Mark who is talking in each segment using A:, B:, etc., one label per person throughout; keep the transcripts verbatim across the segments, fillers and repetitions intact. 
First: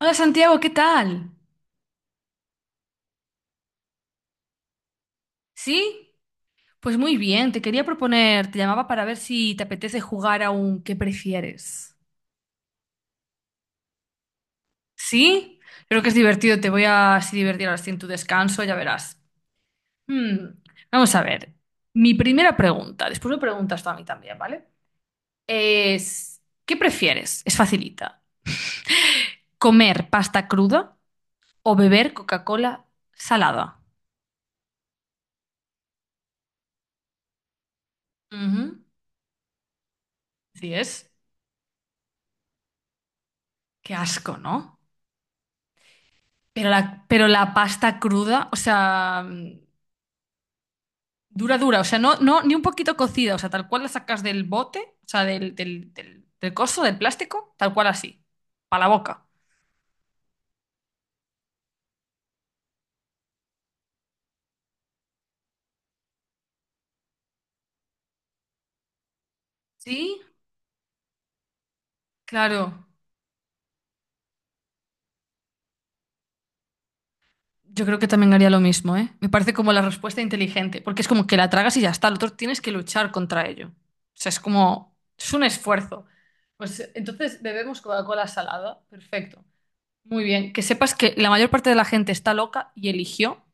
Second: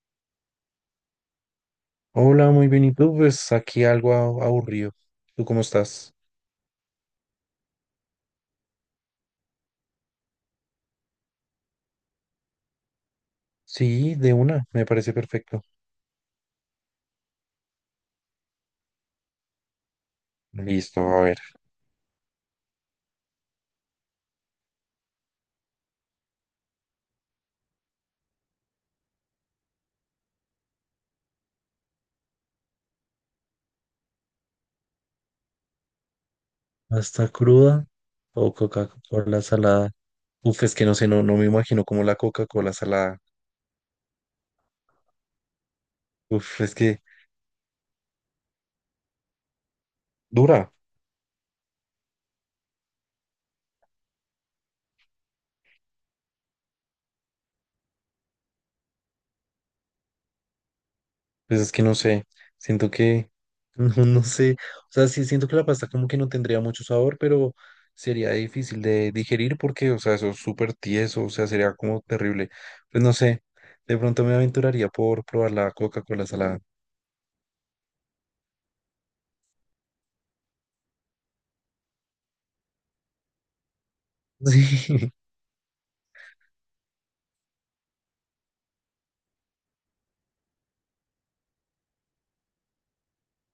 A: Hola Santiago, ¿qué tal?
B: Hola, muy bien. ¿Y tú? Pues aquí algo a- aburrido. ¿Tú cómo
A: ¿Sí?
B: estás?
A: Pues muy bien, te quería proponer, te llamaba para ver si te apetece jugar a un ¿qué prefieres?
B: Sí, de una, me parece
A: ¿Sí?
B: perfecto.
A: Creo que es divertido, te voy a así divertir ahora sí en tu descanso, ya verás. Hmm.
B: Listo,
A: Vamos
B: a
A: a
B: ver.
A: ver, mi primera pregunta, después me preguntas tú a mí también, ¿vale? Es, ¿qué prefieres? Es facilita. ¿Comer pasta cruda o beber Coca-Cola salada?
B: ¿Hasta cruda o
A: Ujú.
B: Coca-Cola salada? Uf,
A: Sí
B: es que no sé,
A: es.
B: no, no me imagino como la Coca-Cola salada.
A: Qué asco, ¿no?
B: Uf,
A: Pero
B: es que
A: la, pero la pasta cruda, o sea, mm,
B: dura.
A: dura, dura, o sea, no, no, ni un poquito cocida, o sea, tal cual la sacas del bote, o sea, del, del, del, del coso, del plástico, tal cual así, para la boca.
B: Pues es que no sé, siento que, no, no sé, o sea, sí siento que la pasta como que no tendría mucho sabor, pero sería difícil de digerir porque, o sea,
A: Sí,
B: eso es súper tieso, o sea, sería como terrible.
A: claro.
B: Pues no sé, de pronto me aventuraría por probar la Coca-Cola salada.
A: Yo creo que también haría lo mismo, ¿eh? Me parece como la respuesta inteligente, porque es como que la tragas y ya está, el otro tienes que luchar contra ello. O sea, es como,
B: Sí,
A: es un esfuerzo. Pues entonces bebemos Coca-Cola salada, perfecto. Muy bien, que sepas que la mayor parte de la gente está loca y eligió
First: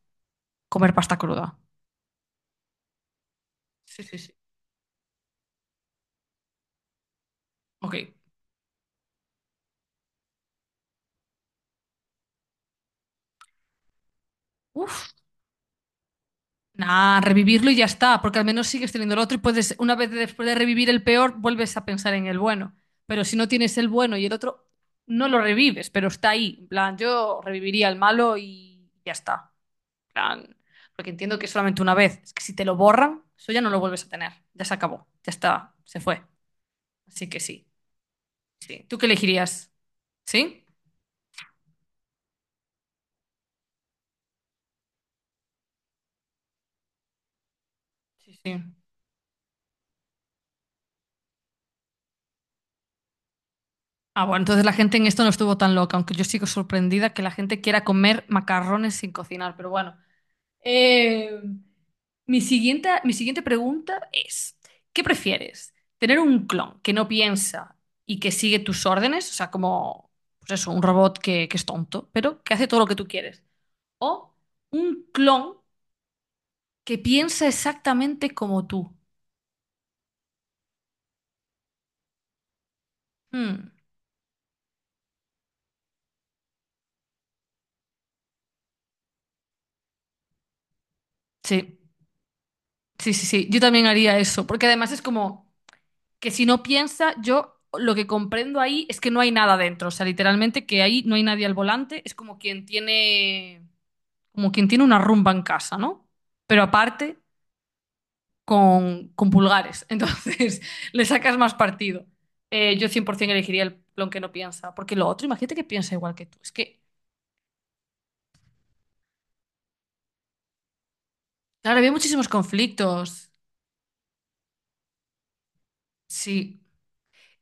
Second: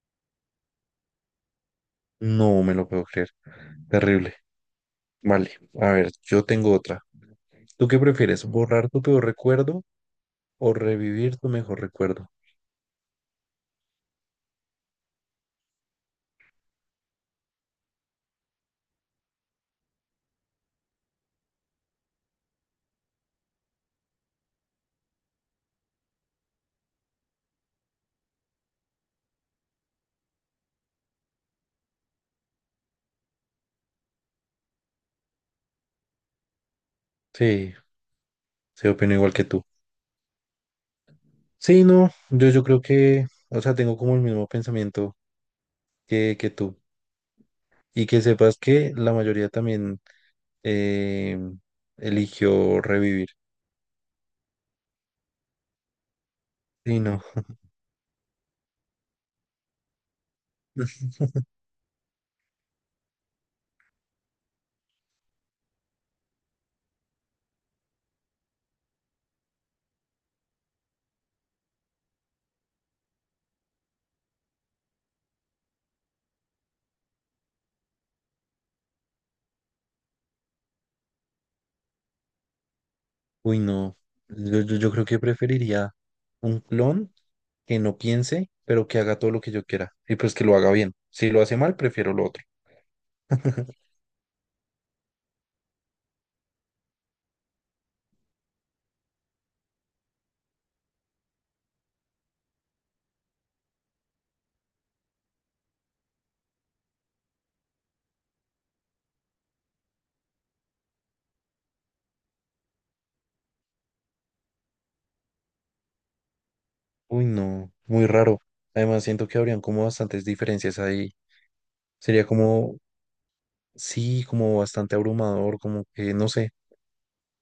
A: comer pasta cruda.
B: no me lo puedo creer,
A: Sí, sí, sí.
B: terrible. Vale, a ver, yo tengo otra. ¿Tú
A: Ok.
B: qué prefieres, borrar tu peor recuerdo o revivir tu mejor recuerdo?
A: Uf. Nah, revivirlo y ya está, porque al menos sigues teniendo el otro y puedes, una vez después de revivir el peor, vuelves a pensar en el bueno. Pero si no tienes el bueno y el otro, no lo revives, pero está ahí. En plan, yo reviviría el malo y ya está. En plan, porque entiendo que es solamente una vez. Es que si te lo borran, eso ya no lo vuelves a tener. Ya se acabó, ya está, se fue. Así que sí,
B: Sí,
A: sí.
B: se
A: ¿Tú qué
B: opino igual que tú.
A: elegirías? ¿Sí?
B: Sí, no, yo, yo creo que, o sea, tengo como el mismo pensamiento que, que tú. Y que
A: Sí,
B: sepas
A: sí.
B: que la mayoría también eh, eligió revivir.
A: Ah, bueno, entonces la gente en esto no estuvo tan loca, aunque yo sigo
B: Sí,
A: sorprendida que
B: no,
A: la gente quiera comer macarrones sin cocinar, pero bueno. Eh, mi siguiente, mi siguiente pregunta es, ¿qué prefieres? ¿Tener un clon que no piensa y que sigue tus órdenes? O sea, como, pues eso, un robot que, que es tonto, pero que hace todo lo que tú quieres. ¿O un clon que piensa exactamente como tú?
B: uy,
A: Hmm.
B: no. Yo, yo, yo creo que preferiría un clon que no piense, pero que haga todo lo que yo quiera. Y pues que lo haga bien. Si lo hace mal,
A: Sí,
B: prefiero lo otro.
A: sí, sí, sí. Yo también haría eso, porque además es como... que si no piensa, yo lo que comprendo ahí es que no hay nada dentro. O sea, literalmente que ahí no hay nadie al volante. Es como quien tiene, como quien tiene una rumba en casa, ¿no? Pero aparte con, con pulgares. Entonces le sacas más partido. Eh, yo cien por ciento elegiría el plon que no piensa. Porque lo otro, imagínate que piensa igual que tú. Es que,
B: Uy, no, muy raro. Además, siento que habrían como bastantes diferencias ahí.
A: claro, había
B: Sería
A: muchísimos
B: como,
A: conflictos.
B: sí, como bastante abrumador, como que, no sé.
A: Sí.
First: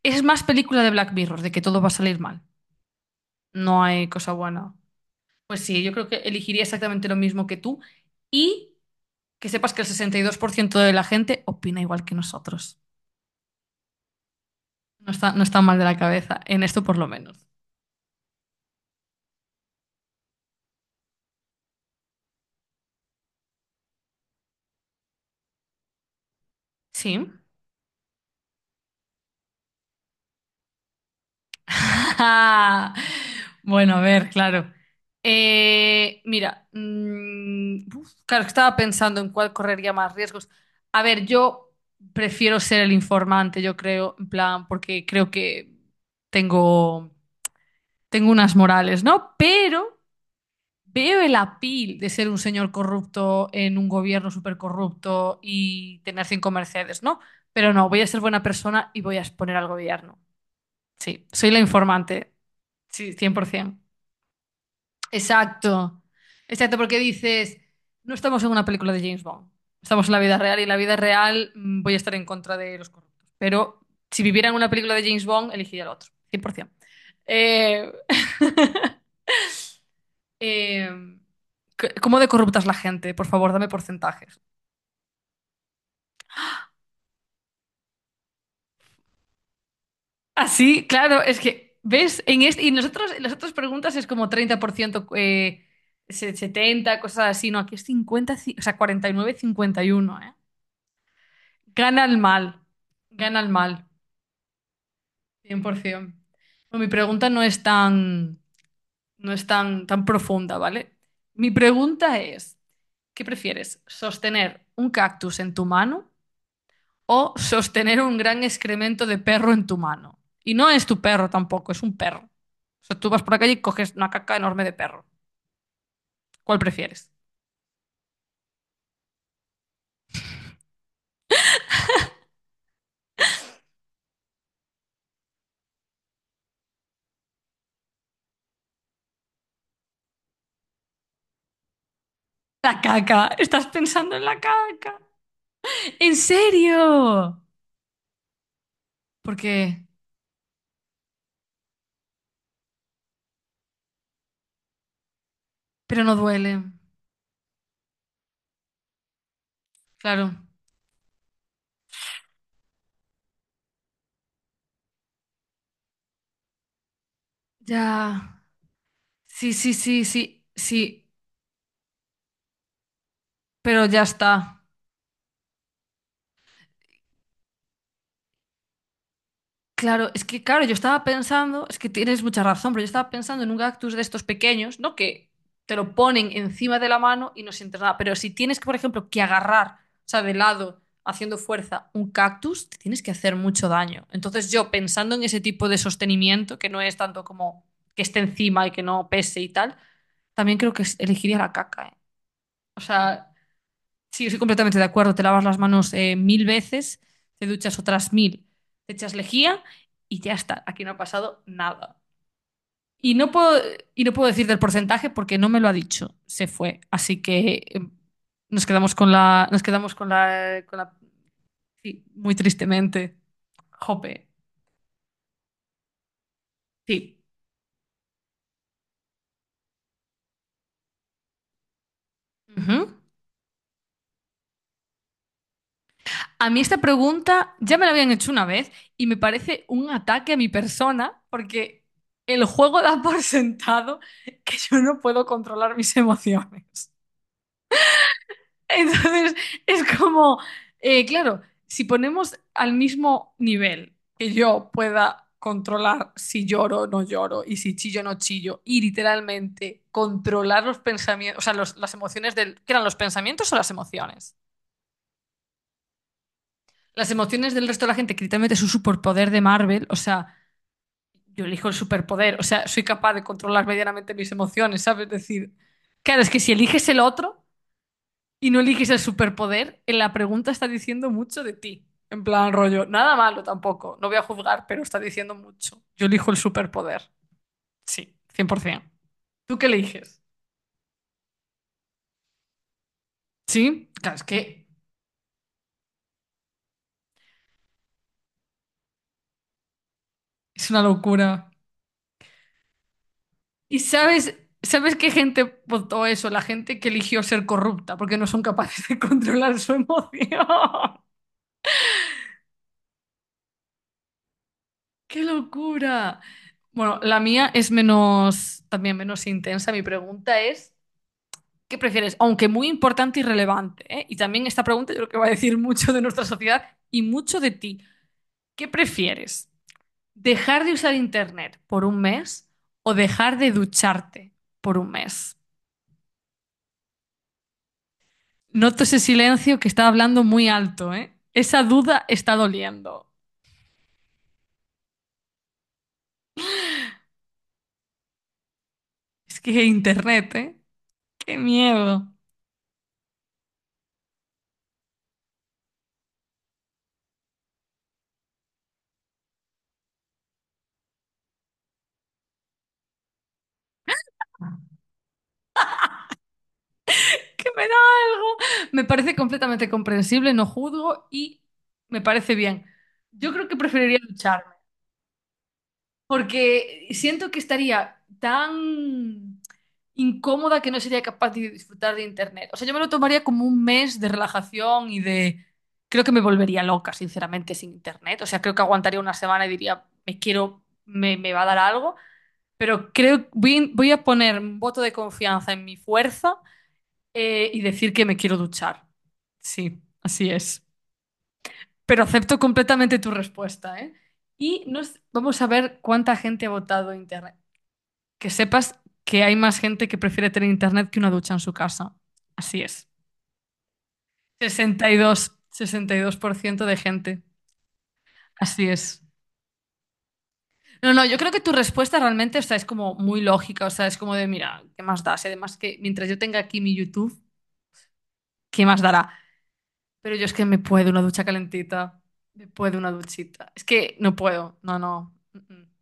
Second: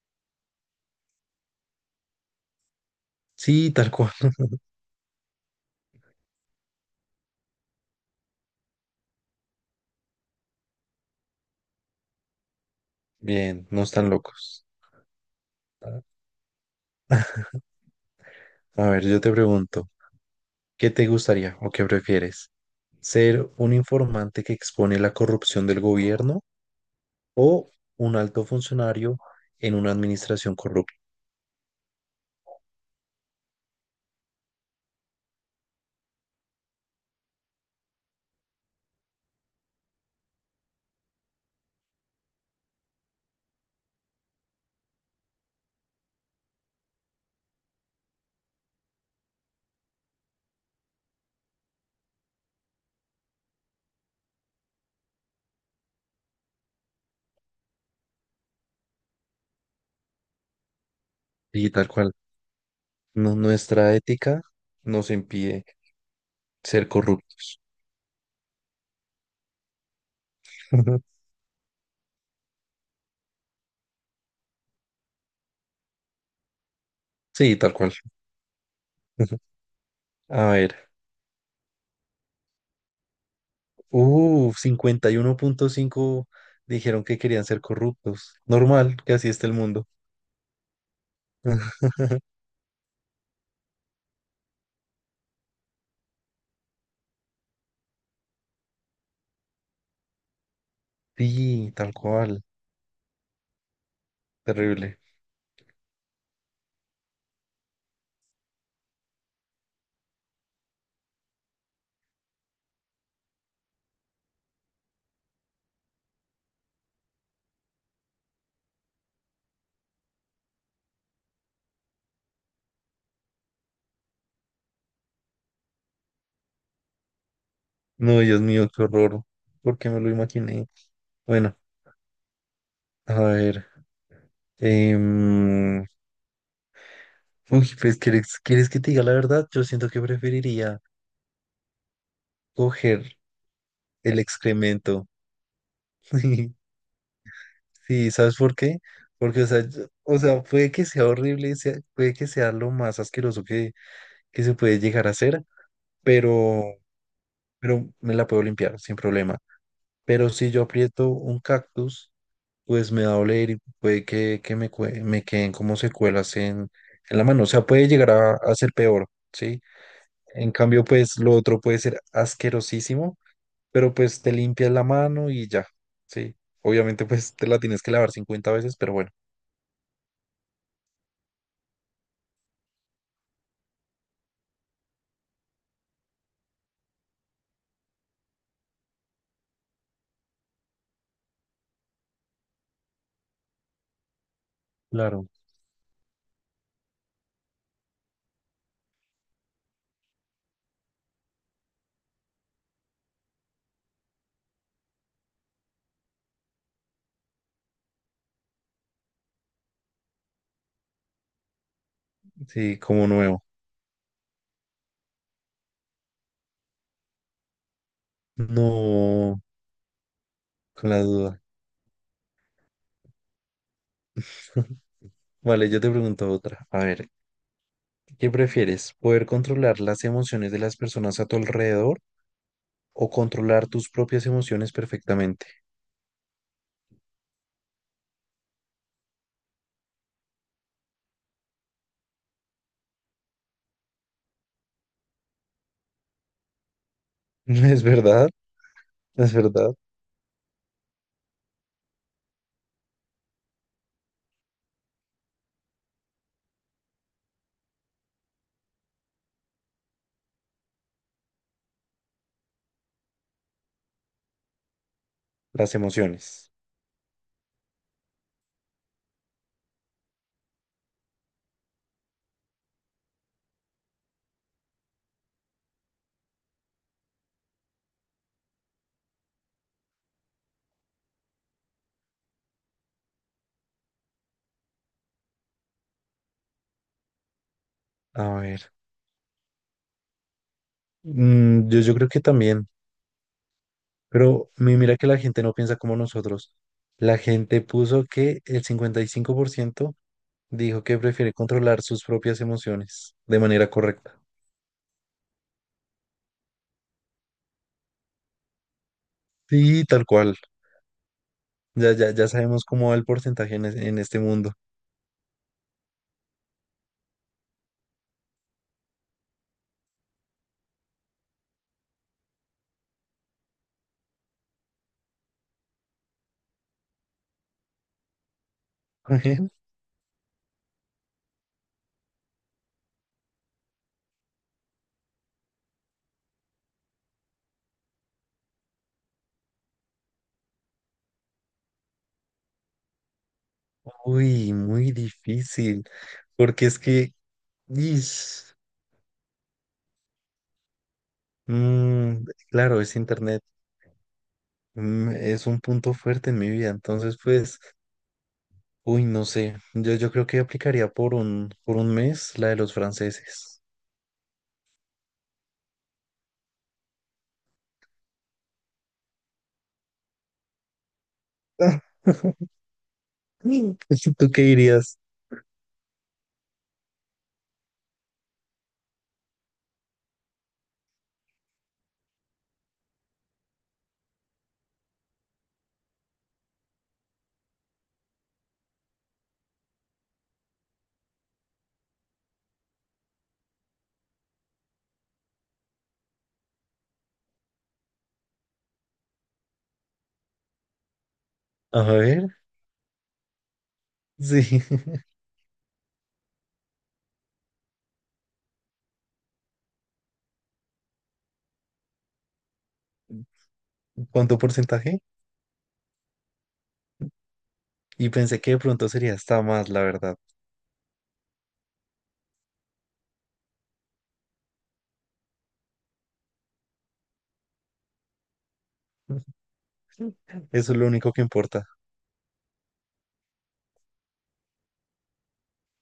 A: Es más película de Black Mirror, de que todo va a salir mal.
B: Sí,
A: No
B: tal
A: hay
B: cual.
A: cosa buena. Pues sí, yo creo que elegiría exactamente lo mismo que tú. Y que sepas que el sesenta y dos por ciento de la gente opina igual que nosotros.
B: Bien, no están locos.
A: No está, no está mal de la cabeza, en esto por lo menos.
B: A ver, yo te pregunto, ¿qué te gustaría o qué prefieres? ¿Ser un informante que expone la corrupción del gobierno
A: Sí.
B: o un alto funcionario en una administración corrupta?
A: Bueno, a ver, claro. Eh, mira, mm, uf, claro, estaba pensando en cuál correría más riesgos. A ver, yo prefiero ser el informante, yo creo, en plan, porque creo que tengo, tengo unas morales, ¿no? Pero veo el apil de ser un señor corrupto en un gobierno súper corrupto y tener cinco Mercedes, ¿no? Pero no, voy a ser buena persona y voy a exponer al gobierno. Sí, soy la
B: Y tal cual,
A: informante. Sí,
B: no-
A: cien por ciento.
B: nuestra ética nos impide
A: Exacto. Exacto,
B: ser
A: porque
B: corruptos.
A: dices, no estamos en una película de James Bond. Estamos en la vida real y en la vida real mm, voy a estar en contra de los corruptos. Pero si viviera en una película de James Bond, elegiría el otro. cien por ciento.
B: Sí, tal
A: Eh...
B: cual. A
A: Eh,
B: ver,
A: c- ¿cómo de corrupta es la gente? Por favor, dame porcentajes.
B: uh, cincuenta y uno punto cinco dijeron que querían ser corruptos. Normal, que así está el mundo.
A: Así, claro, es que, ¿ves? En este, y nosotros, en las otras preguntas es como treinta por ciento, eh, se- setenta cosas así. No, aquí es cincuenta, ci- o sea, cuarenta y nueve, cincuenta y uno, ¿eh?
B: Sí, tal
A: Gana el
B: cual,
A: mal, gana el mal,
B: terrible.
A: cien por ciento. No, mi pregunta no es tan, no es tan, tan profunda, ¿vale? Mi pregunta es, ¿qué prefieres? ¿Sostener un cactus en tu mano? O sostener un gran excremento de perro en tu mano. Y no es tu perro tampoco, es un perro. O sea, tú vas por la calle y coges una caca enorme de perro. ¿Cuál prefieres?
B: No, Dios mío, qué horror. ¿Por qué me lo imaginé? Bueno, a ver. em, uy, pues, ¿quieres, quieres que te diga la verdad? Yo siento que preferiría
A: La
B: coger
A: caca. Estás pensando
B: el
A: en la caca.
B: excremento.
A: ¿En serio?
B: Sí, ¿sabes por qué? Porque, o sea,
A: Porque,
B: yo- o sea, puede que sea horrible, sea- puede que sea lo más asqueroso que, que se puede llegar a hacer,
A: pero no duele.
B: pero, pero me la puedo limpiar sin problema. Pero
A: Claro.
B: si yo aprieto un cactus, pues me va a doler y puede que, que me, cue- me queden como secuelas en, en la mano. O sea, puede llegar a,
A: Ya.
B: a ser peor,
A: Sí,
B: ¿sí?
A: sí, sí, sí,
B: En cambio,
A: sí.
B: pues lo otro puede ser asquerosísimo,
A: Pero
B: pero
A: ya
B: pues te
A: está.
B: limpias la mano y ya, ¿sí? Obviamente, pues te la tienes que lavar cincuenta veces, pero bueno,
A: Claro, es que claro, yo estaba pensando, es que tienes mucha razón, pero yo estaba pensando en un cactus de estos pequeños, ¿no? Que te lo ponen encima de la mano y no sientes nada. Pero si tienes que, por ejemplo, que agarrar, o sea, de lado, haciendo fuerza, un cactus, te tienes que hacer mucho daño. Entonces yo, pensando en
B: claro.
A: ese tipo de sostenimiento, que no es tanto como que esté encima y que no pese y tal, también creo que elegiría la caca, ¿eh? O sea, sí, estoy completamente de acuerdo. Te lavas las manos eh, mil veces, te duchas otras mil, te echas lejía y ya está. Aquí no ha pasado nada.
B: Sí, como
A: Y no
B: nuevo.
A: puedo, y no puedo decir del porcentaje porque no me lo ha dicho. Se fue. Así que eh, nos quedamos con
B: No,
A: la, nos quedamos con la, con
B: con
A: la,
B: la duda.
A: sí, muy tristemente. Jope.
B: Vale, yo te pregunto otra. A ver,
A: Sí.
B: ¿qué prefieres? ¿Poder controlar las emociones de las personas a tu alrededor
A: Ujú.
B: o controlar tus propias emociones perfectamente?
A: A mí esta pregunta ya me la habían hecho una vez y me parece un ataque a mi persona porque el juego da por sentado que yo no puedo controlar mis emociones.
B: Es verdad, es
A: Entonces
B: verdad.
A: es como, eh, claro, si ponemos al mismo nivel que yo pueda controlar si lloro o no lloro y si chillo o no chillo y literalmente controlar los pensamientos, o sea, los- las emociones del... ¿Qué eran los pensamientos o las emociones?
B: Las emociones.
A: Las emociones del resto de la gente, que literalmente es un superpoder de Marvel, o sea, yo elijo el superpoder, o sea, soy capaz de controlar medianamente mis emociones, ¿sabes? Es decir, claro, es que si eliges el otro y no eliges el superpoder, en la pregunta está diciendo mucho de ti. En plan, rollo, nada malo tampoco, no voy a juzgar, pero está diciendo mucho. Yo elijo el superpoder, sí,
B: A ver.
A: cien por ciento. ¿Tú qué eliges?
B: mm, yo, yo creo que también.
A: Sí, claro, es
B: Pero
A: que
B: mi- mira que la gente no piensa como nosotros. La gente puso que el cincuenta y cinco por ciento
A: es una
B: dijo que prefiere
A: locura.
B: controlar sus propias emociones de manera
A: Y
B: correcta.
A: sabes, ¿sabes qué gente votó eso? La gente que eligió ser corrupta porque no son capaces de controlar su
B: Sí, tal
A: emoción.
B: cual. Ya, ya, ya sabemos cómo va el porcentaje en, es- en este mundo.
A: ¡Qué locura! Bueno, la mía es menos, también menos intensa. Mi pregunta es, ¿qué prefieres? Aunque muy importante y relevante, ¿eh? Y también esta pregunta yo creo que va a decir mucho de nuestra sociedad y mucho de ti. ¿Qué prefieres? ¿Dejar de usar internet por un mes o dejar de ducharte por un mes? Noto ese silencio que está hablando muy alto, ¿eh? Esa duda está doliendo.
B: Uy, muy difícil. Porque es que, ish,
A: Es que internet, ¿eh? Qué miedo.
B: mm, claro, es internet. Mm, es un punto fuerte en mi vida, entonces pues, uy, no sé, yo, yo creo que aplicaría por un, por un mes la de los franceses.
A: Que me da algo. Me parece completamente comprensible, no juzgo y me parece bien. Yo creo que preferiría
B: ¿Tú qué
A: ducharme.
B: dirías?
A: Porque siento que estaría tan incómoda que no sería capaz de disfrutar de internet. O sea, yo me lo tomaría como un mes de relajación y de... Creo que me volvería loca, sinceramente, sin internet. O sea, creo que aguantaría una semana y diría, me quiero, me, me va a dar algo. Pero creo, voy, voy a poner un voto de confianza en mi fuerza eh, y decir que me quiero duchar. Sí, así es.
B: A
A: Pero acepto
B: ver,
A: completamente tu respuesta, ¿eh?
B: sí.
A: Y nos, vamos a ver cuánta gente ha votado internet que sepas que hay más gente que prefiere tener internet que una ducha en su casa. Así es.
B: ¿Cuánto
A: Sesenta sesenta y y
B: porcentaje?
A: dos, sesenta y dos por ciento de gente.
B: Y pensé que de
A: Así
B: pronto
A: es.
B: sería hasta más, la verdad.
A: No, no, yo creo que tu respuesta realmente, o sea, es como muy lógica, o sea, es como de, mira, ¿qué más da? Si además que mientras yo tenga aquí mi YouTube, ¿qué más dará? Pero yo es que me
B: Eso es lo
A: puedo una
B: único que
A: ducha
B: importa.
A: calentita, me puedo una duchita. Es que no puedo, no, no. Mm, mm.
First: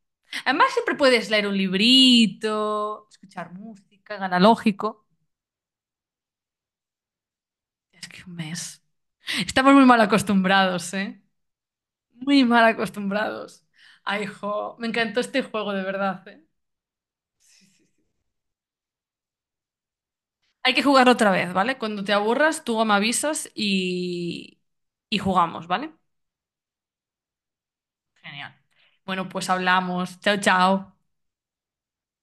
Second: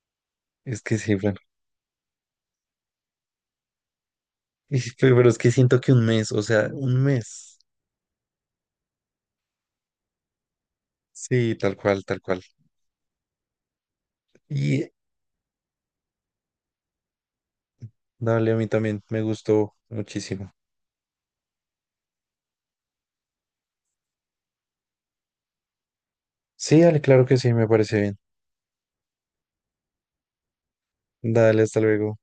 A: Además
B: Es
A: siempre
B: que sí,
A: puedes
B: bueno,
A: leer un librito, escuchar música,
B: y-
A: analógico.
B: pero pero es que siento que un mes, o sea, un mes.
A: Es que un mes. Estamos muy mal acostumbrados, ¿eh?
B: Sí, tal cual, tal cual.
A: Muy mal acostumbrados. Ay, jo,
B: Y
A: me
B: eh,
A: encantó este juego, de verdad, ¿eh? Sí, sí, sí.
B: dale, a mí también me gustó muchísimo.
A: Hay que jugar otra vez, ¿vale? Cuando te aburras, tú me avisas y, y jugamos, ¿vale?
B: Sí, dale, claro que sí, me parece bien.
A: Genial. Bueno, pues hablamos. Chao, chao.
B: Dale, hasta luego.